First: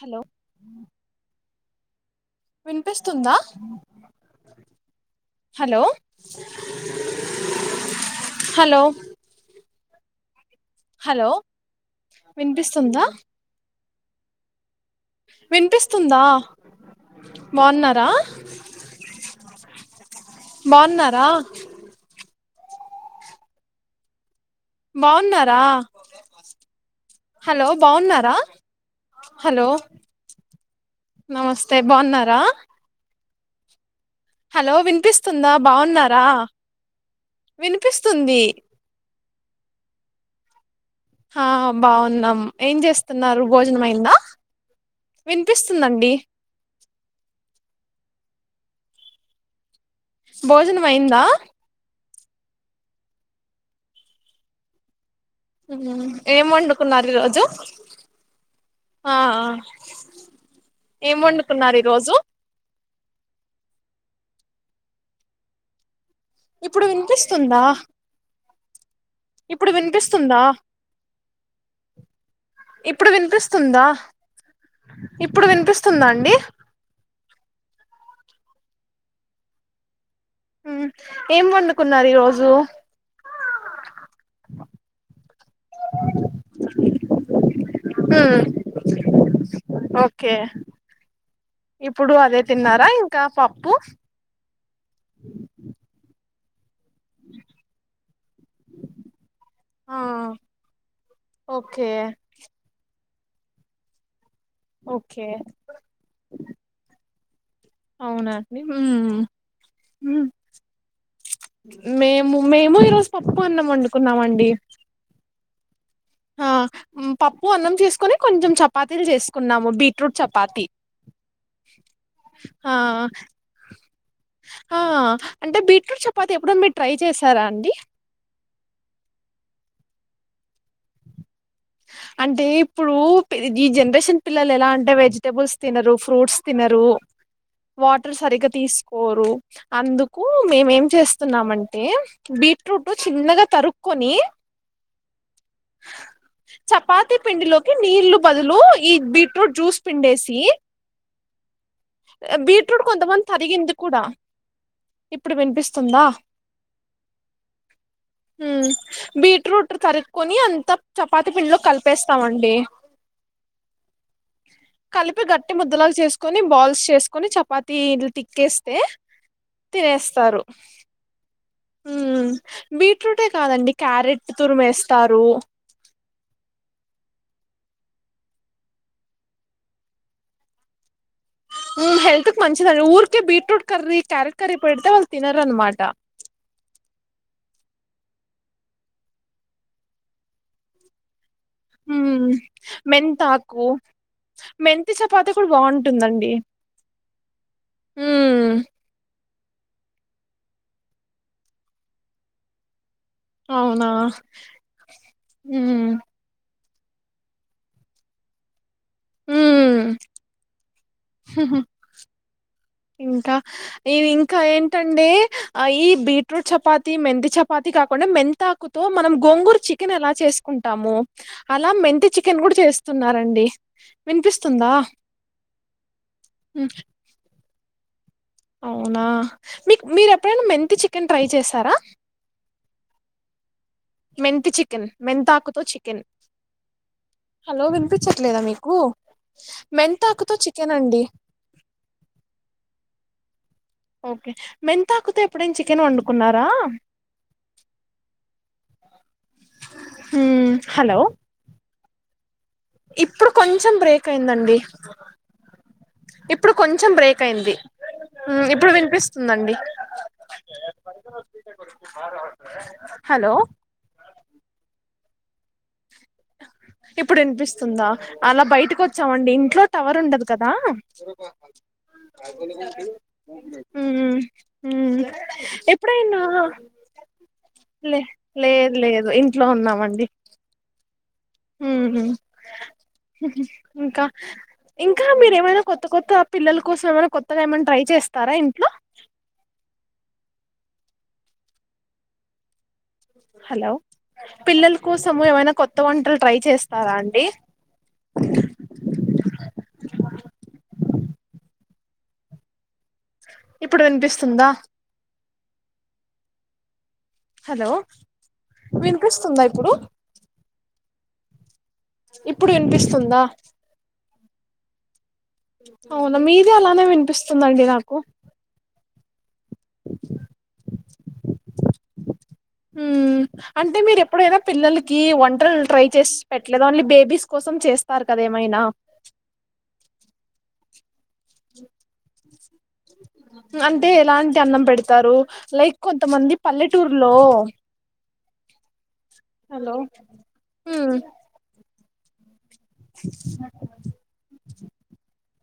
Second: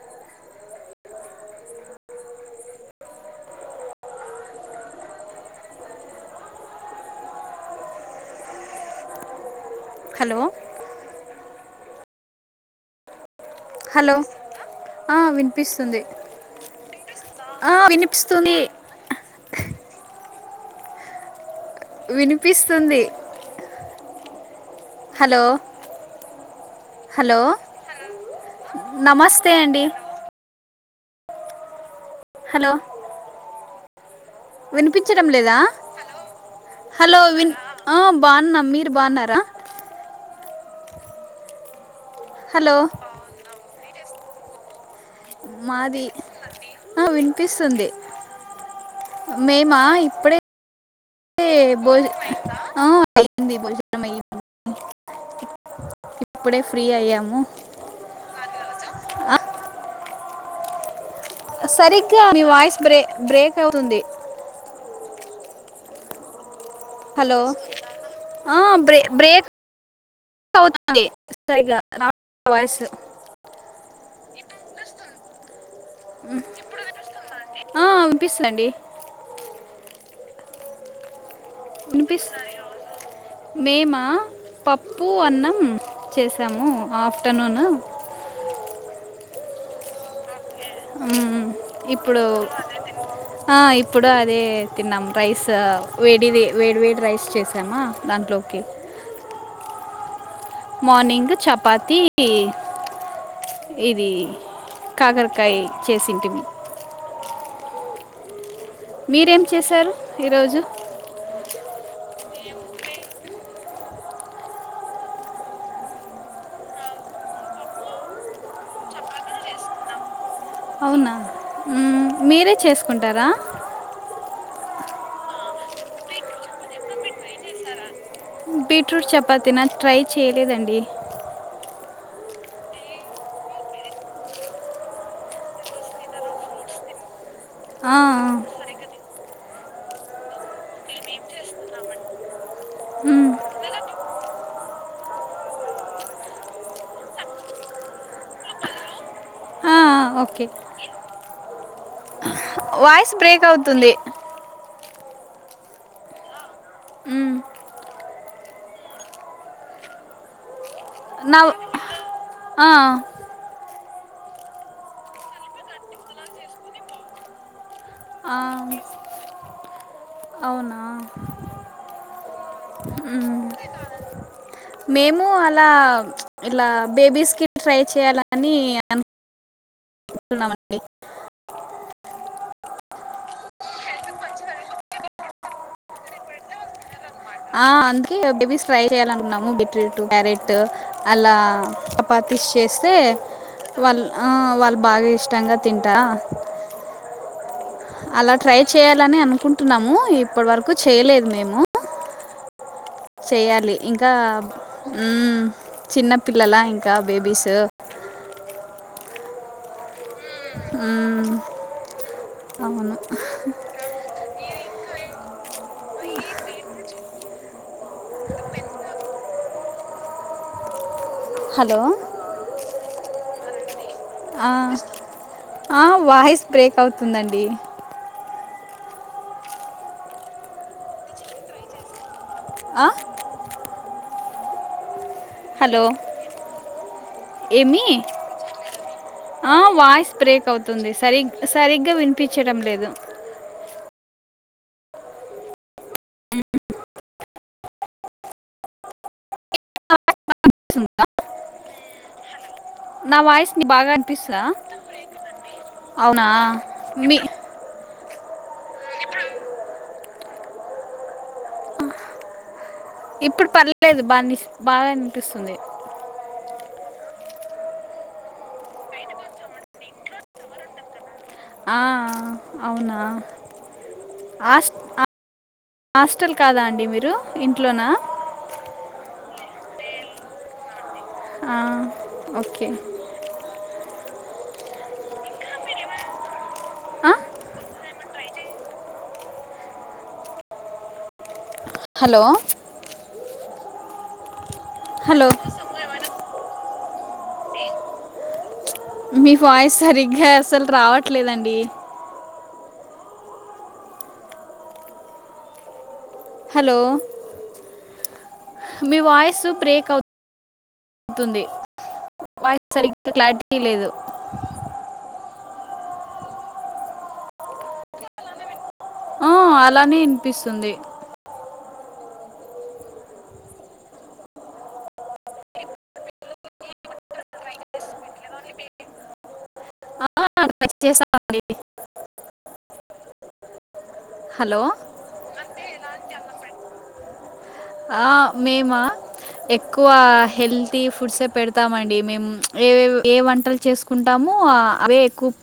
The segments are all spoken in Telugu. హలో వినిపిస్తుందా హలో హలో హలో హలో వినిపిస్తుందా హలో ఆ వినిపిస్తుంది వినిపిస్తుందా ఆ బాగున్నారా వినిపిస్తుంది బాగున్నారా వినిపిస్తుంది హలో బాగున్నారా హలో బాగున్నారా నమస్తే హలో అండి నమస్తే బాగున్నారా హలో హలో వినిపించడం వినిపిస్తుందా లేదా బాగున్నారా హలో వి అ వినిపిస్తుంది బాగున్నా మీరు బాగున్నారా హమ్ బాగున్నాం హలో ఏం చేస్తున్నారు బొజ నమయిందా మాది ఆ వినిపిస్తుంది మే మా ఇప్పుడే మైందా భోజ అ అయింది భోజనం అయింది ఉమ్ ఏం ఇప్పుడే ఫ్రీ వండుకున్నారు అయ్యాము ఈరోజు ఆ ఏం వండు సరిగ్గా మీ వాయిస్ బ్రే బ్రేక్ అవుతుంది ఇప్పుడు హలో వినిపిస్తుందా ఆ బ్రే బ్రేక్ ఇప్పుడు వినిపిస్తుందా అవుతుంది సరిగా రావట్లేదు వాయిస్ ఇప్పుడు వినిపిస్తుందా ఇప్పుడు వినిపిస్తుందా అండి ఆ వినిపిస్తుందండి ఉమ్ ఏం వండుకున్నారు ఈ రోజు మేమ పప్పు అన్న మ్ చేసాము ఆఫ్టర్నూను ఉమ్ ఓకే ఉమ్ ఇప్పుడు అదే తిన్నారా ఇంకా ఆ పప్పు ఇప్పుడు అదే తిన్నాం రైస్ వేడిది వేడి వేడి రైస్ చేసామా దాంట్లోకి ఆ మార్నింగ్ ఓకే చపాతి ఇది ఓకే కాకరకాయ చేసింటిమీ అవునా మీరేం చేశారు ఈరోజు మేము మేము ఈరోజు పప్పు అన్నం వండుకున్నామండి ఆ పప్పు అన్నం చేసుకుొని కొంచెం చపాతీలు చేసుకున్నాము బీట్రూట్ చపా అవునా ఉమ్ మీరే ఆ చేసుకుంటారా ఆ అంటే బీట్రూట్ చపాతి ఎప్పుడన్న మీరు ట్రై చేశారా అండి బీట్రూట్ చపాతి నా ట్రై చేయలేదండి అంటే ఇప్పుడు ఈ జనరేషన్ పిల్లలు ఎలా అంటే వెజిటబుల్స్ తినరు ఫ్రూట్స్ తినరు ఆ, వాటర్ ఆ. సరిగ్గా తీస్ కోరు అందుకు మేమేం చేస్తున్నామంటే బీట్రూట్ మ్మ్. చిన్నగా తరుక్కొని చపాతి పిండిలోకి నీళ్లు బదులు ఈ బీట్రూట్ ఆ, ఆ, జ్యూస్ పిండేసి ఓకే బీట్రూట్ వాయిస్ కొంతమంది బ్రేక్ తరిగింది అవుతుంది కూడా ఇప్పుడు వినిపిస్తుందా మ్మ్. ఉమ్ బీట్రూట్ తరుకొని అంత చపాతి నా పిండిలో కలిపేస్ స్తామండి ఆ, కలిపి గట్టి ముద్దలాగా చేసుకొని బాల్ స్ చేసుకొని చపాతి ఇట్ల ఆ, తిక్కేస్తే తినేస్తారు అవునా ఉమ్ బీట్రూటే కాదండి క్యారె మేము అలా ఇలా బేబీస్కి ట్రై చేయాలని అనుకుంటున్నామండి హెల్త్ కి మంచిదండి ఊరికే బీట్రూట్ కర్రీ క్యారెట్ కర్రీ పెడితే వాళ్ళు తినారనమాట ఆ అందుకే బేబీస్ ఫ్రై చెయ్యాలనుకున్నాము బీట్రూటు క్యారెట్ అలా ఉమ్ చపాతిస్ చేస్తే మెంతాకు వాళ్ ఆ వాళ్ మెంతి బాగా చపాతి కూడా ఇష్టంగా తింటారా బాగుంటుందండి అలా ఉమ్ ట్రై చేయ్యాలని అనుకుం కుంటున్నాము ఇప్పడి వరకు చేయలేదు మేము చెయ్యాలి అవునా ఇంకా ఉమ్ చిన్న పిల్లలా ఇ ఇంకా బేబీస్ ఉమ్ మ్మ్, హుహు. అవును ఇంకా ఇవి ఇంకా ఏంటండె ఆ ఈ బీట్రూట్ చపాతి మెంతి చపాతి కాకుండా మెంతాకుతో మనం గోంగూరు చికెన్ ఎలా చేసుకుంటాము అలా హలో మెంతి చికెన్ కూడా చేస్ తున్నారండి ఆ ఆ వాయిస్ ఉమ్ బ్రేక్ అవుతుందండి అవునా మీక్ మీరు ఎప్పుడైనా మెంతి చికెన్ ట్రై చేశారా ఆ మెంతి చికెన్ మెంతాకుతో హలో చికెన్ హలో ఏమి వినిపించట్లేదా మీకు ఆ వాయిస్ మెంతాకుతో బ్రేక్ చికెన్ అవుతుంది అండి సరి సరిగ్గా వినిపించడం లేదు ఓకే మెంతాకుతో ఎప్పుడైనా చికెన్ వండుకున్నారా ఉమ్ హలో నా ఇప్పుడు వాయిస్ ని కొంచెం బాగా బ్రేక్ అనిపిస్తుందా అయిందండి అవునా ఇప్పుడు కొంచెం మీ బ్రేక్ అయింది ఉమ్ ఇప్పుడు వినిపిస్తుందండి హలో ఇప్పుడు పర్లేదు బా బాగాన్ ఇప్పుడు వినిపిస్తుందా అలా బయటకు వచ్చామండి ఇంట్లో టవర్ ఉండదు కదా ఆ అవునా హ్మ్ హాస్ హ్మ్ హాస్టల్ ఎప్పుడైనా కాదా అండి మీరు ఇంట్లోనా లే లేదు లేదు ఇంట్లో ఉన్నామండి ఆ, హమ్ ఓకే ఇంకా ఇంకా మీర ఏమైనా కొత్త కొత్త పిల్లల కోసం ఏమైనా ఆ? కొత్తగా ఏమైనా ట్రై చేస్తారా ఇంట్లో హలో హలో పిల్లల కోసము హలో ఏమైనా కొత్త వంటలు ట్రై చేస్ తదా అండి మీ వాయిస్ సరిగ్గా అసల్ రావట్ ట్లే లేదండి ఇప్పుడు వినిపిస్తుందా హలో హలో మీ వాయిస్ వినిపిస్తుందా ఇప్పుడు బ్రేక్ అవ్తు తుంది ఇప్పుడు వాయిస్ సరిగ్గా వినిపిస్తుందా క్లారిటీ లేదు అవునా మీదే అలానే వినిపిస్తుందండి నాకు ఆ అలానే వినిపిస్తుంది హ్మ్ అంటే మీరు ఎప్పుడైనా పిల్లలకి వంటలు ట్రై చేసి పెట్టలేదు ఓన్లీ బేబీస్ కోసం చేస్తారు కదా ఏమైనా హా చేసా అంటే ఎలాంటి హలో అన్నం పెడతారు లైక్ కొంతమంది పల్లెటూరులో ఆ! మేమా? ఎక్కువ హ్మ్ మేమేం ప్చ్ ఏ ఏ వంటలు చేసుకుంటాము అవే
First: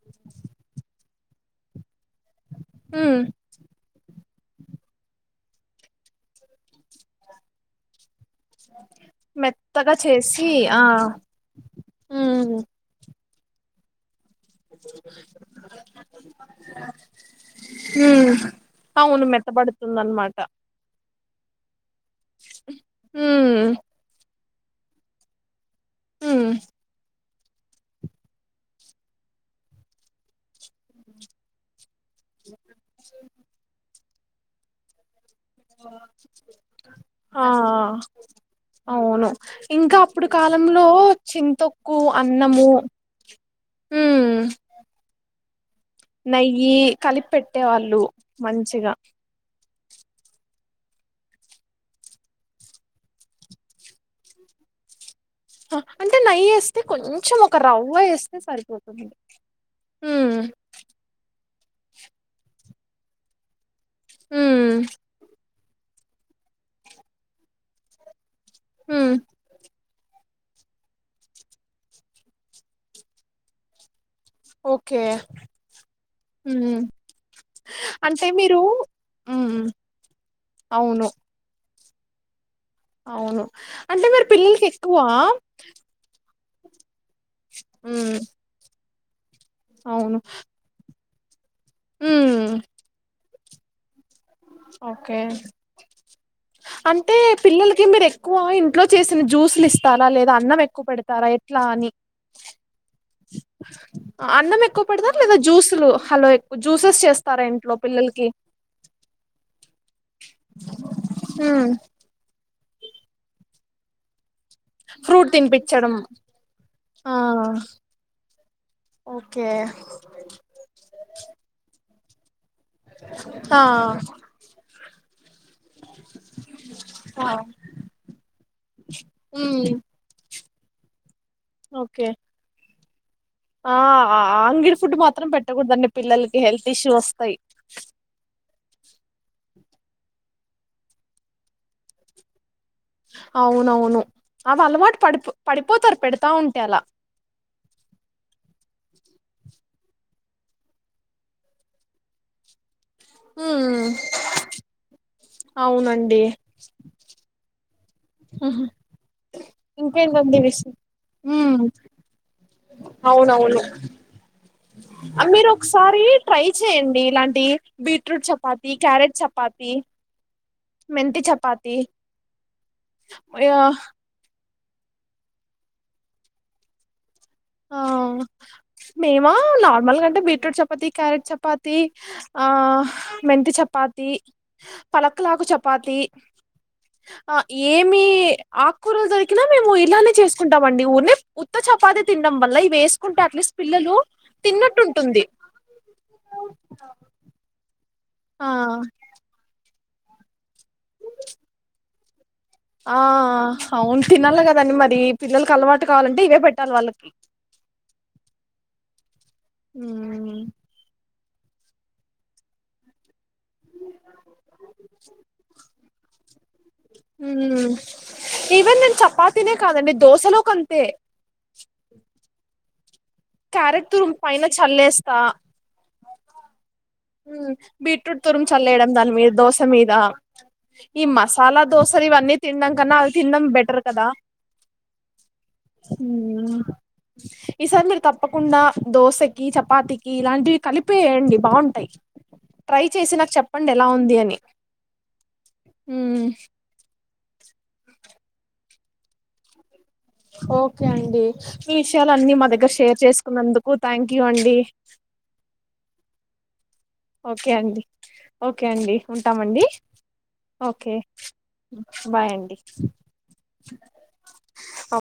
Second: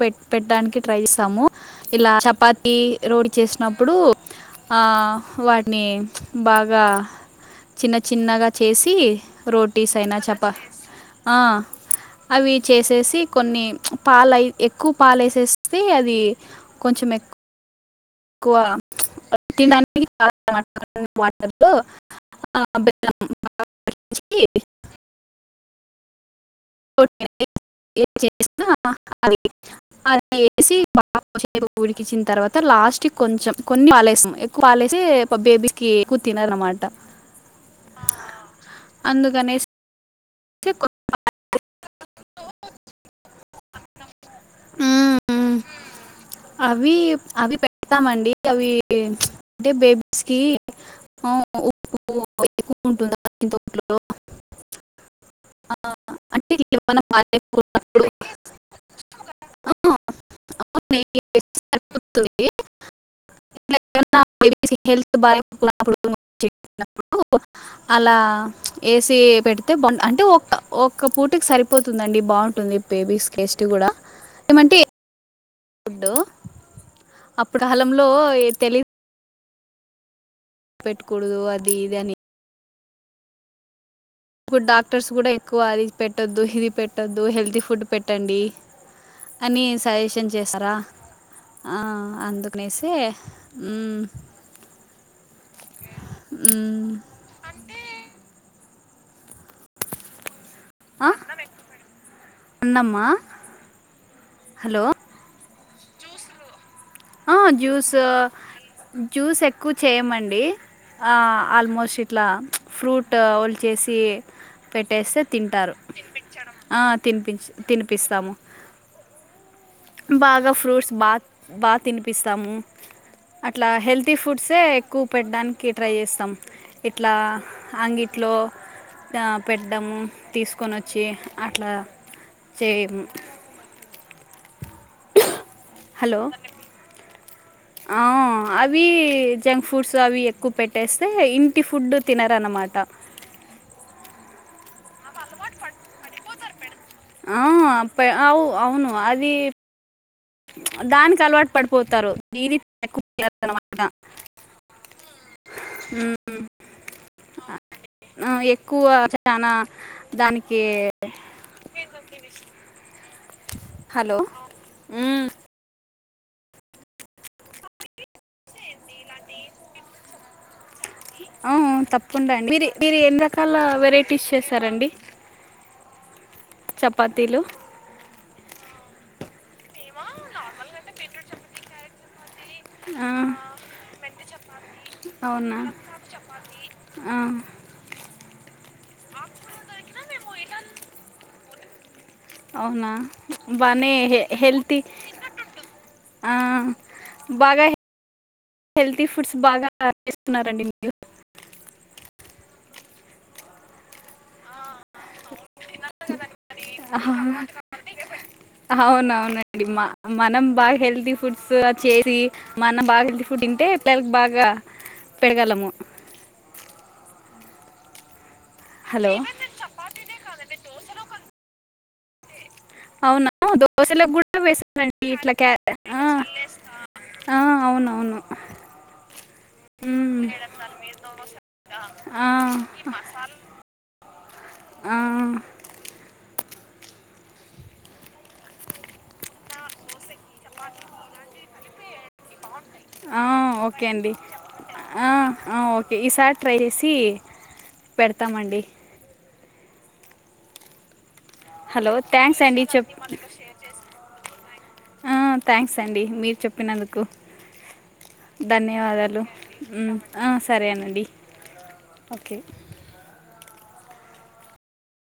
పె పెట్టడానికి ట్రై పైసాము ఇలా చపాతి ఉమ్ రోడి చేసినప్పుడు ఆ వాటిని బాగా చిన్న చి చిన్నగా చేసి రోటీస్ మెత్తగా అయినా చప చేసి ఆ అవి ఉమ్ చేసేసి కొన్ని పాలయి ఎక్కువ పాలేసేస్తే అది కొంచెం ఎక్కు హ అవును మెత్త పడుతుంద అనమాట వాటర్తో ఆ ఉమ్ [unintelligible] ఈ [unintelligible] హ్మ్మ్ [unintelligible] అ అ వేసి బాగా ఉడికిచ్చిన తర్వాత అ లాస్ట్ కి కొంచెం కొన్ని ఎక్కువాపాలెసి ఆ ఆ అవును అందుకనేసి ఇంకా ఇప్పుడు కాలంలో కొ- చింతొక్కు అన్నము మ్మ్. నెయ్యి అవి కలిపి అవి పెట్టే వాళ్ళు పెడతామండి అవి మంచిగా అంటే బేబీస్కి ఉప్పు ఎక్కువ ఉంటుందాట్లలో అంటే నెయ్యి వేస్తే ఏమైనా కొంచెం ఒక రవ్వ పాలేసుకున్నప్పుడు వేస్తే సరిపోతుంది హుమ్ వేస్తే సరిపోతుంది ఎప్పుడన్న బేబీకి ఉమ్ హెల్త్ బా అట్లాటప్పుడు చిన్నపుడు అలా ఉమ్ ఏసే పెట్టు అంటే ఒ ఒకక్క పూటకి సరిపోతుందండి బాగుంటుంది బేబీస్ కేేస్ట్ కూడా ఏమంటే ఓకే ఫుడ్ ఉమ్ అప్పుడు కాలంలో తెలిదు ఉమ్ ఉమ్ పెట్టుకూడదు అది ఈ అదానీ అవును అంటే మీరు ఇప్పుడు పిల్లలకి ఎక్కువ డాక్టర్స్ కూడా ఎక్కువ అది పెట్టొద్దు ఇది పెట్ ట్టద్దు హెల్తీ ఫుడ్ మ్మ్ పెట్టండి అని అవును సజెషన్ చేస్తారా ఆ మ్మ్ అందుకనేసే ఉమ్ ఓకే మ్మ్. అంటే పిల్లలకి మీరు ఎక్కువ ఇ ట్లో చేసిన జ్యూసులు ఇస్తారా లేదా అన్నం ఎక్కువ్ క్కువ ఆ? పెడతారా ఎట్లా అని అన్నమ్మా అన్నం ఎక్కువ హలో పెడదా లేదా జ్యూస్ హలో హలో జ్యూసెస్ ఆ చేస్తారా ఇంట్లో జ్యూస్ పిల్లలకి జ్యూస్ ఎక్కువ చేయమమండి మ్మ్ ఆల్మోస్ట్ ఇట్లా ఫ్రూట్ వలిచేసి పెట్టేస్తే ఫ్రూట్ తింటారు తినిపించడం ఆ తినిపించ తినిపిస్తాము ఓకే బాగా ఫ్రూట్స్ బాగా బాగా తినిపిస్తాము ఆ అట్లా హెల్తీ ఫుడ్సే ఎక్కువ పెట్టడానికి ట్రై చేస్తాం ఇట్లా ఆ అంగిట్లో పెట్ట మ్మ్ తీసుకు కొనచ్చు అట్లా ఓకే చే ము ఆ ఆ అంగిడి ఫుడ్ మాత్రం పెట్ట పెట్టకూడదు అండి హలో. పిల్లలకి హెల్త్ ఇష్యూ వస్తాయి ఆ! అవి జంక్ ఫుడ్స్ అవి ఎక్కువ పెట్టేస్తే ఇంటి ఫుడ్ తినరన్నమాట అవునవును అవి అలవాటు పడిపో పడిపోతారు పెడతా ఉంటే అలా ఆ అప్ప అవు అవును అది దానికి అలవాటు పడిపోతారు దీది ఉమ్ [unintelligible] అవునండి ఆ, ఎక్కువ చాలా ఇంకేటి అండి వీ దానికి అవునవును హలో అ మ్మ్. మీరు ఒకసారి ట్రై చేయండి ఇలాంటి బీట్రూట్ చపాతి క్యారెట్ చపాతి మెంతి ఆ చపాతి తప్పకుండా అండి మీ మీరు ఎన్ని రకాల ఆ వెరైటీస్ చేస్త చపాతీలు ఆ మేము నార్మల్గాంటే బీట్రూట్ చపాతి క్యారెట్ చపాతి ఆ ఆ మెంతి చపాతి పలకలాకు అవునా చపాతి ఆ ఏమి ఆకుకూరలు దొరికినా మేము ఇలానే చేసుకుంటామండి ఉరినే ఉత్త ఛపాతే తినడం వల్ల ఇవి అవునా వేసుకుంటే అట్లీస్ట్ బాగానే పిల్లలు హె హెల్తీ తిన్నట్టుంటుంది ఆ హెల్త్య్ ఫుడ్స్ బాగా చేస్తున్నారండి మీరు ఆ అవును తినాలి కదాండి మరి పిల్లలలకు అలవాటు కావాలంటే ఇవే పెట్ట ఆ అవునవును అండి ఉమ్ మనం బాగా హెల్తీ ఫుడ్ సా చేది మన బాగా ఏందిఫ్ ఫుడ్ తింటే పిల్లలకు బాగా పెరుగలము ఉ ఈవెన్ నేన్ చపాతినే కాదండి దోసలో కంతే అవునా? క్యారెట్ తురుం దోసలకు గూడా పైన వేశారండి చల్లేస్తా ఇట్లా క్యా ఆ! ఆ! అవునవును. బీట్రూట్ తురుం చల్లేయడం దాని మీద దోశ మీద హ్మ్. ఈ మసాలా దోశ ఆ! ఇవన్నీ తినడం కన్నా అవి తినడం బెటర్ కదా ఆ! హు ఈ సారీ మీరు తప్ తప్పకుండా దోశ ఏ ఈ చపాతికి ఇలాంటివి కలిపేయండి బాగుంటాయి ట్రై చేసి ఆ! నాకు చెప్పండి ఓకే ఎలా అండి. ఉంది అని ఆ! ఆ! ఓకే. ఉ ఈసారి ట్రై చేసి పెడతామండి ఓకే అండి మీ హలో! విషయాల అన్నీ థ్యాంక్స్ మా అండి. దగ్గర చెప్ షేర్ చేసుకున్నందుకు థ్యాంక్ యూ అండి తండి మీరు చెప్ ఓకే అండి ఓకే అండి ధన్యవాదాలు. ఉంటామండి హ్మ్. ఆ! ఓకే సరేనండి. Bye okay. అండి అఓ